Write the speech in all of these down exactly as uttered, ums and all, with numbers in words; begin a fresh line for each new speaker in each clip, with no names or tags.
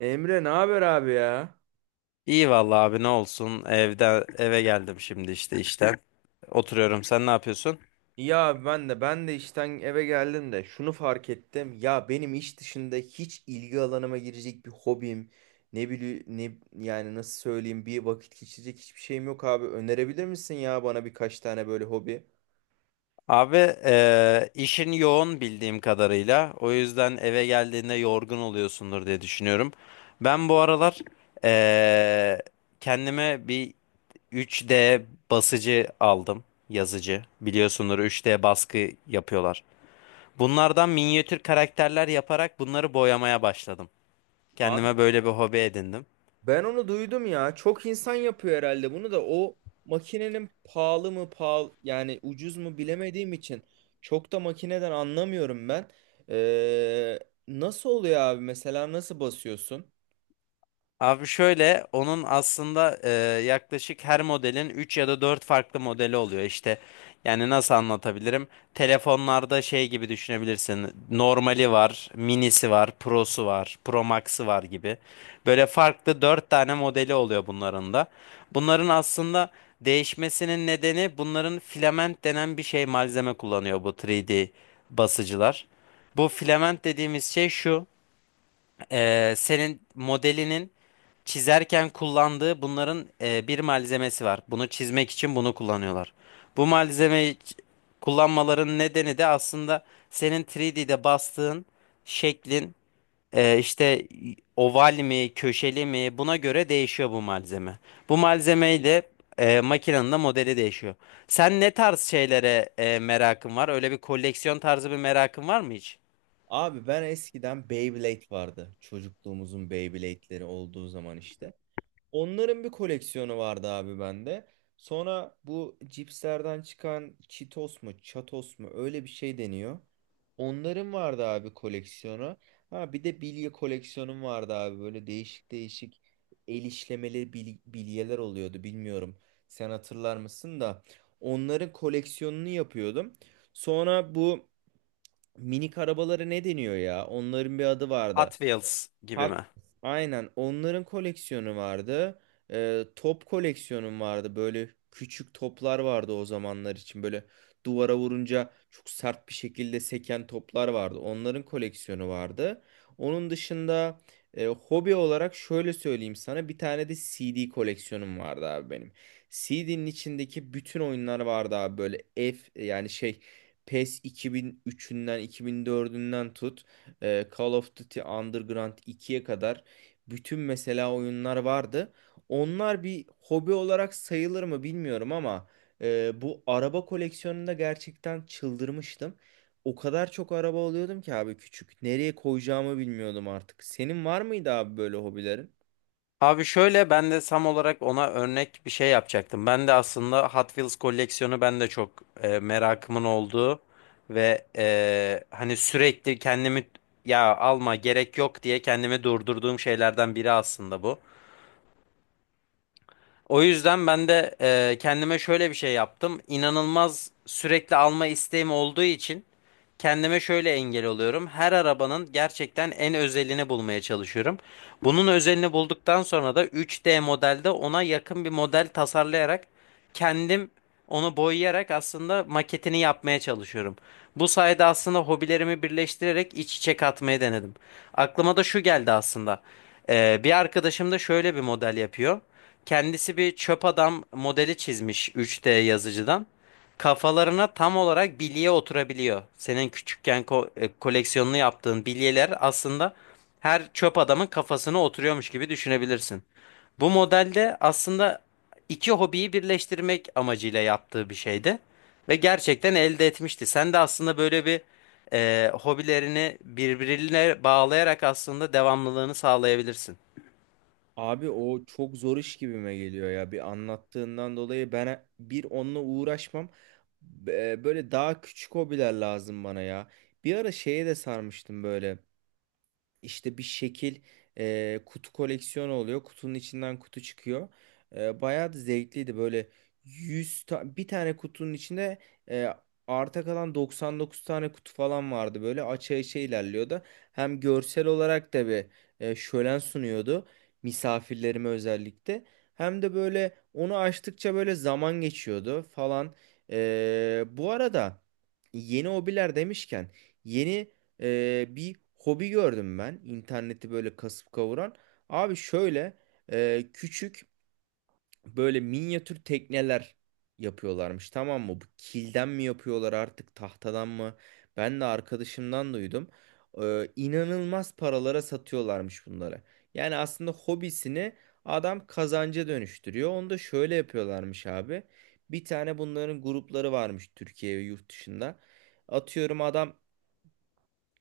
Emre ne haber abi ya?
İyi vallahi abi ne olsun. Evden eve geldim şimdi işte işten. Oturuyorum. Sen ne yapıyorsun?
İyi abi ben de ben de işten eve geldim de şunu fark ettim. Ya benim iş dışında hiç ilgi alanıma girecek bir hobim, ne bileyim ne yani nasıl söyleyeyim bir vakit geçirecek hiçbir şeyim yok abi. Önerebilir misin ya bana birkaç tane böyle hobi?
Abi eee, işin yoğun bildiğim kadarıyla. O yüzden eve geldiğinde yorgun oluyorsundur diye düşünüyorum. Ben bu aralar eee, kendime bir üç D basıcı aldım. Yazıcı. Biliyorsundur üç D baskı yapıyorlar. Bunlardan minyatür karakterler yaparak bunları boyamaya başladım. Kendime böyle bir hobi edindim.
Ben onu duydum ya. Çok insan yapıyor herhalde bunu da o makinenin pahalı mı pahalı yani ucuz mu bilemediğim için çok da makineden anlamıyorum ben. Ee, Nasıl oluyor abi mesela nasıl basıyorsun?
Abi şöyle onun aslında e, yaklaşık her modelin üç ya da dört farklı modeli oluyor. İşte yani nasıl anlatabilirim? Telefonlarda şey gibi düşünebilirsin. Normali var, minisi var, prosu var, pro max'ı var gibi. Böyle farklı dört tane modeli oluyor bunların da. Bunların aslında değişmesinin nedeni bunların filament denen bir şey malzeme kullanıyor bu üç D basıcılar. Bu filament dediğimiz şey şu. E, senin modelinin çizerken kullandığı bunların e, bir malzemesi var. Bunu çizmek için bunu kullanıyorlar. Bu malzemeyi ç- kullanmaların nedeni de aslında senin üç D'de bastığın şeklin e, işte oval mi, köşeli mi buna göre değişiyor bu malzeme. Bu malzemeyle e, makinenin de modeli değişiyor. Sen ne tarz şeylere e, merakın var? Öyle bir koleksiyon tarzı bir merakın var mı hiç?
Abi ben eskiden Beyblade vardı. Çocukluğumuzun Beyblade'leri olduğu zaman işte. Onların bir koleksiyonu vardı abi bende. Sonra bu cipslerden çıkan Cheetos mu, Chatos mu öyle bir şey deniyor. Onların vardı abi koleksiyonu. Ha bir de bilye koleksiyonum vardı abi. Böyle değişik değişik el işlemeli bil- bilyeler oluyordu bilmiyorum. Sen hatırlar mısın da onların koleksiyonunu yapıyordum. Sonra bu minik arabaları ne deniyor ya? Onların bir adı
Hot
vardı.
Wheels gibi
Hak,
mi?
aynen onların koleksiyonu vardı. Ee, top koleksiyonum vardı. Böyle küçük toplar vardı o zamanlar için. Böyle duvara vurunca çok sert bir şekilde seken toplar vardı. Onların koleksiyonu vardı. Onun dışında e, hobi olarak şöyle söyleyeyim sana bir tane de C D koleksiyonum vardı abi benim. C D'nin içindeki bütün oyunlar vardı abi böyle F yani şey PES iki bin üçünden iki bin dördünden tut e, Call of Duty Underground ikiye kadar bütün mesela oyunlar vardı. Onlar bir hobi olarak sayılır mı bilmiyorum ama e, bu araba koleksiyonunda gerçekten çıldırmıştım. O kadar çok araba alıyordum ki abi küçük. Nereye koyacağımı bilmiyordum artık. Senin var mıydı abi böyle hobilerin?
Abi şöyle ben de Sam olarak ona örnek bir şey yapacaktım. Ben de aslında Hot Wheels koleksiyonu ben de çok e, merakımın olduğu ve e, hani sürekli kendimi ya alma gerek yok diye kendimi durdurduğum şeylerden biri aslında bu. O yüzden ben de e, kendime şöyle bir şey yaptım. İnanılmaz sürekli alma isteğim olduğu için kendime şöyle engel oluyorum. Her arabanın gerçekten en özelini bulmaya çalışıyorum. Bunun özelini bulduktan sonra da üç D modelde ona yakın bir model tasarlayarak kendim onu boyayarak aslında maketini yapmaya çalışıyorum. Bu sayede aslında hobilerimi birleştirerek iç içe katmayı denedim. Aklıma da şu geldi aslında. Ee, bir arkadaşım da şöyle bir model yapıyor. Kendisi bir çöp adam modeli çizmiş üç D yazıcıdan. Kafalarına tam olarak bilye oturabiliyor. Senin küçükken ko- e, koleksiyonunu yaptığın bilyeler aslında her çöp adamın kafasına oturuyormuş gibi düşünebilirsin. Bu modelde aslında iki hobiyi birleştirmek amacıyla yaptığı bir şeydi ve gerçekten elde etmişti. Sen de aslında böyle bir e, hobilerini birbirine bağlayarak aslında devamlılığını sağlayabilirsin.
Abi o çok zor iş gibime geliyor ya. Bir anlattığından dolayı ben bir onunla uğraşmam. Be- Böyle daha küçük hobiler lazım bana ya. Bir ara şeye de sarmıştım böyle. İşte bir şekil e, kutu koleksiyonu oluyor. Kutunun içinden kutu çıkıyor. E, bayağı da zevkliydi böyle 100 ta- bir tane kutunun içinde e, arta kalan doksan dokuz tane kutu falan vardı. Böyle aça aça ilerliyordu. Hem görsel olarak da bir e, şölen sunuyordu misafirlerime özellikle. Hem de böyle onu açtıkça böyle zaman geçiyordu falan. E, bu arada yeni hobiler demişken yeni e, bir hobi gördüm ben. İnterneti böyle kasıp kavuran. Abi şöyle e, küçük böyle minyatür tekneler yapıyorlarmış tamam mı? Bu kilden mi yapıyorlar artık tahtadan mı? Ben de arkadaşımdan duydum. E, inanılmaz paralara satıyorlarmış bunları. Yani aslında hobisini adam kazanca dönüştürüyor. Onu da şöyle yapıyorlarmış abi. Bir tane bunların grupları varmış Türkiye ve yurt dışında. Atıyorum adam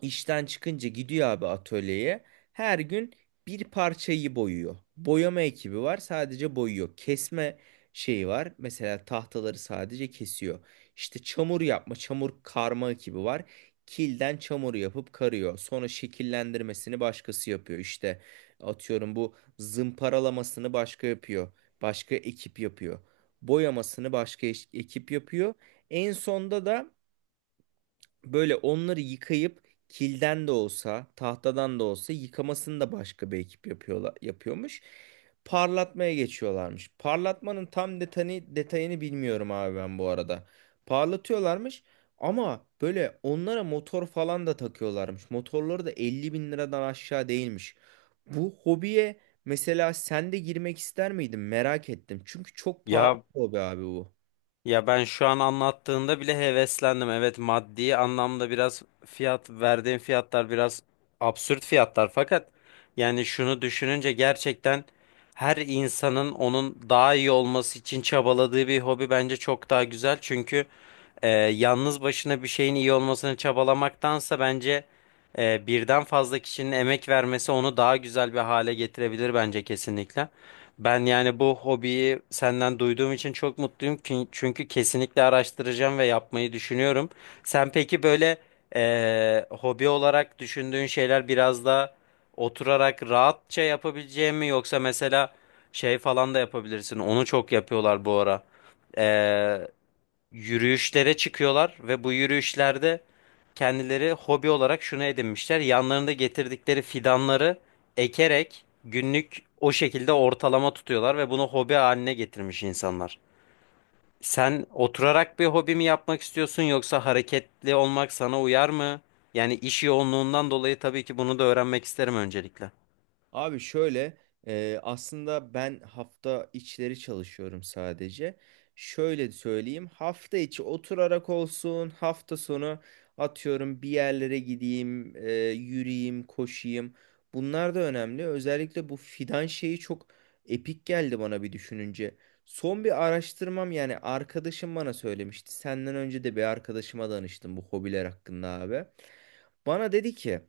İşten çıkınca gidiyor abi atölyeye. Her gün bir parçayı boyuyor. Boyama ekibi var, sadece boyuyor. Kesme şeyi var. Mesela tahtaları sadece kesiyor. İşte çamur yapma, çamur karma ekibi var. Kilden çamur yapıp karıyor. Sonra şekillendirmesini başkası yapıyor. İşte atıyorum bu zımparalamasını başka yapıyor. Başka ekip yapıyor. Boyamasını başka eş- ekip yapıyor. En sonda da böyle onları yıkayıp kilden de olsa, tahtadan da olsa yıkamasını da başka bir ekip yapıyorlar, yapıyormuş. Parlatmaya geçiyorlarmış. Parlatmanın tam detayını, detayını bilmiyorum abi ben bu arada. Parlatıyorlarmış ama böyle onlara motor falan da takıyorlarmış. Motorları da elli bin liradan aşağı değilmiş. Bu hobiye mesela sen de girmek ister miydin? Merak ettim. Çünkü çok pahalı
Ya
bir hobi abi bu.
Ya ben şu an anlattığında bile heveslendim. Evet maddi anlamda biraz fiyat verdiğim fiyatlar biraz absürt fiyatlar fakat yani şunu düşününce gerçekten her insanın onun daha iyi olması için çabaladığı bir hobi bence çok daha güzel. Çünkü e, yalnız başına bir şeyin iyi olmasını çabalamaktansa bence e, birden fazla kişinin emek vermesi onu daha güzel bir hale getirebilir bence kesinlikle. Ben yani bu hobiyi senden duyduğum için çok mutluyum ki çünkü kesinlikle araştıracağım ve yapmayı düşünüyorum. Sen peki böyle eee, hobi olarak düşündüğün şeyler biraz da oturarak rahatça yapabileceğin mi yoksa mesela şey falan da yapabilirsin. Onu çok yapıyorlar bu ara yürüyüşlere çıkıyorlar ve bu yürüyüşlerde kendileri hobi olarak şunu edinmişler. Yanlarında getirdikleri fidanları ekerek günlük o şekilde ortalama tutuyorlar ve bunu hobi haline getirmiş insanlar. Sen oturarak bir hobi mi yapmak istiyorsun yoksa hareketli olmak sana uyar mı? Yani iş yoğunluğundan dolayı tabii ki bunu da öğrenmek isterim öncelikle.
Abi şöyle e, aslında ben hafta içleri çalışıyorum sadece. Şöyle söyleyeyim hafta içi oturarak olsun hafta sonu atıyorum bir yerlere gideyim e, yürüyeyim koşayım. Bunlar da önemli. Özellikle bu fidan şeyi çok epik geldi bana bir düşününce. Son bir araştırmam yani arkadaşım bana söylemişti. Senden önce de bir arkadaşıma danıştım bu hobiler hakkında abi. Bana dedi ki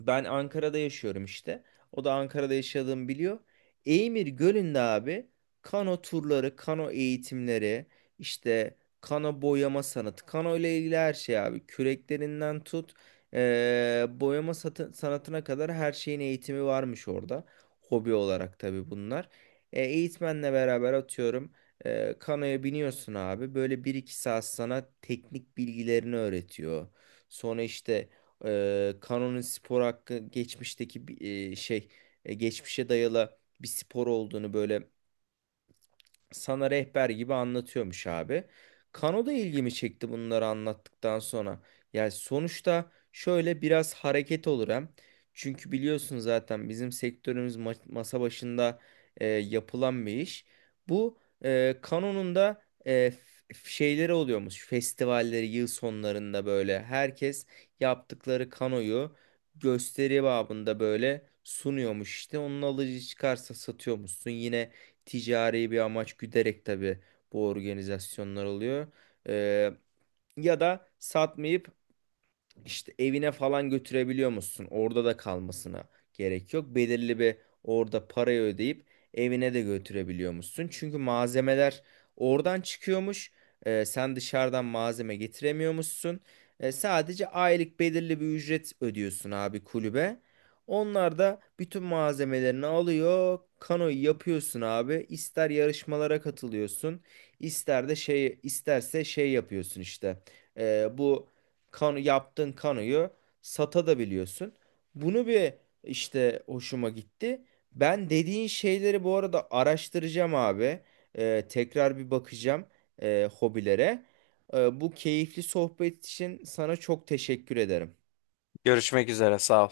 ben Ankara'da yaşıyorum işte. O da Ankara'da yaşadığımı biliyor. Eymir Gölü'nde abi kano turları, kano eğitimleri, işte kano boyama sanatı, kano ile ilgili her şey abi. Küreklerinden tut, eee, boyama satı- sanatına kadar her şeyin eğitimi varmış orada. Hobi olarak tabii bunlar. E, eğitmenle beraber atıyorum. Eee kanoya biniyorsun abi. Böyle bir iki saat sana teknik bilgilerini öğretiyor. Sonra işte ee, Kanon'un spor hakkı geçmişteki bir e, şey e, geçmişe dayalı bir spor olduğunu böyle sana rehber gibi anlatıyormuş abi. Kano da ilgimi çekti bunları anlattıktan sonra. Yani sonuçta şöyle biraz hareket olur hem. Çünkü biliyorsun zaten bizim sektörümüz ma- masa başında e, yapılan bir iş. Bu e, Kano'nun da e, f- şeyleri oluyormuş. Festivalleri yıl sonlarında böyle herkes yaptıkları Kano'yu gösteri babında böyle sunuyormuş işte. Onun alıcı çıkarsa satıyormuşsun. Yine ticari bir amaç güderek tabii bu organizasyonlar oluyor. Ee, Ya da satmayıp işte evine falan götürebiliyor musun? Orada da kalmasına gerek yok. Belirli bir orada parayı ödeyip evine de götürebiliyor musun? Çünkü malzemeler oradan çıkıyormuş. Ee, sen dışarıdan malzeme getiremiyormuşsun. Ee, sadece aylık belirli bir ücret ödüyorsun abi kulübe. Onlar da bütün malzemelerini alıyor. Kanoyu yapıyorsun abi. İster yarışmalara katılıyorsun, ister de şey isterse şey yapıyorsun işte. Ee, bu Kano, yaptığın kanoyu sata da biliyorsun. Bunu bir işte hoşuma gitti. Ben dediğin şeyleri bu arada araştıracağım abi. Ee, tekrar bir bakacağım e, hobilere. Ee, bu keyifli sohbet için sana çok teşekkür ederim.
Görüşmek üzere, sağ ol.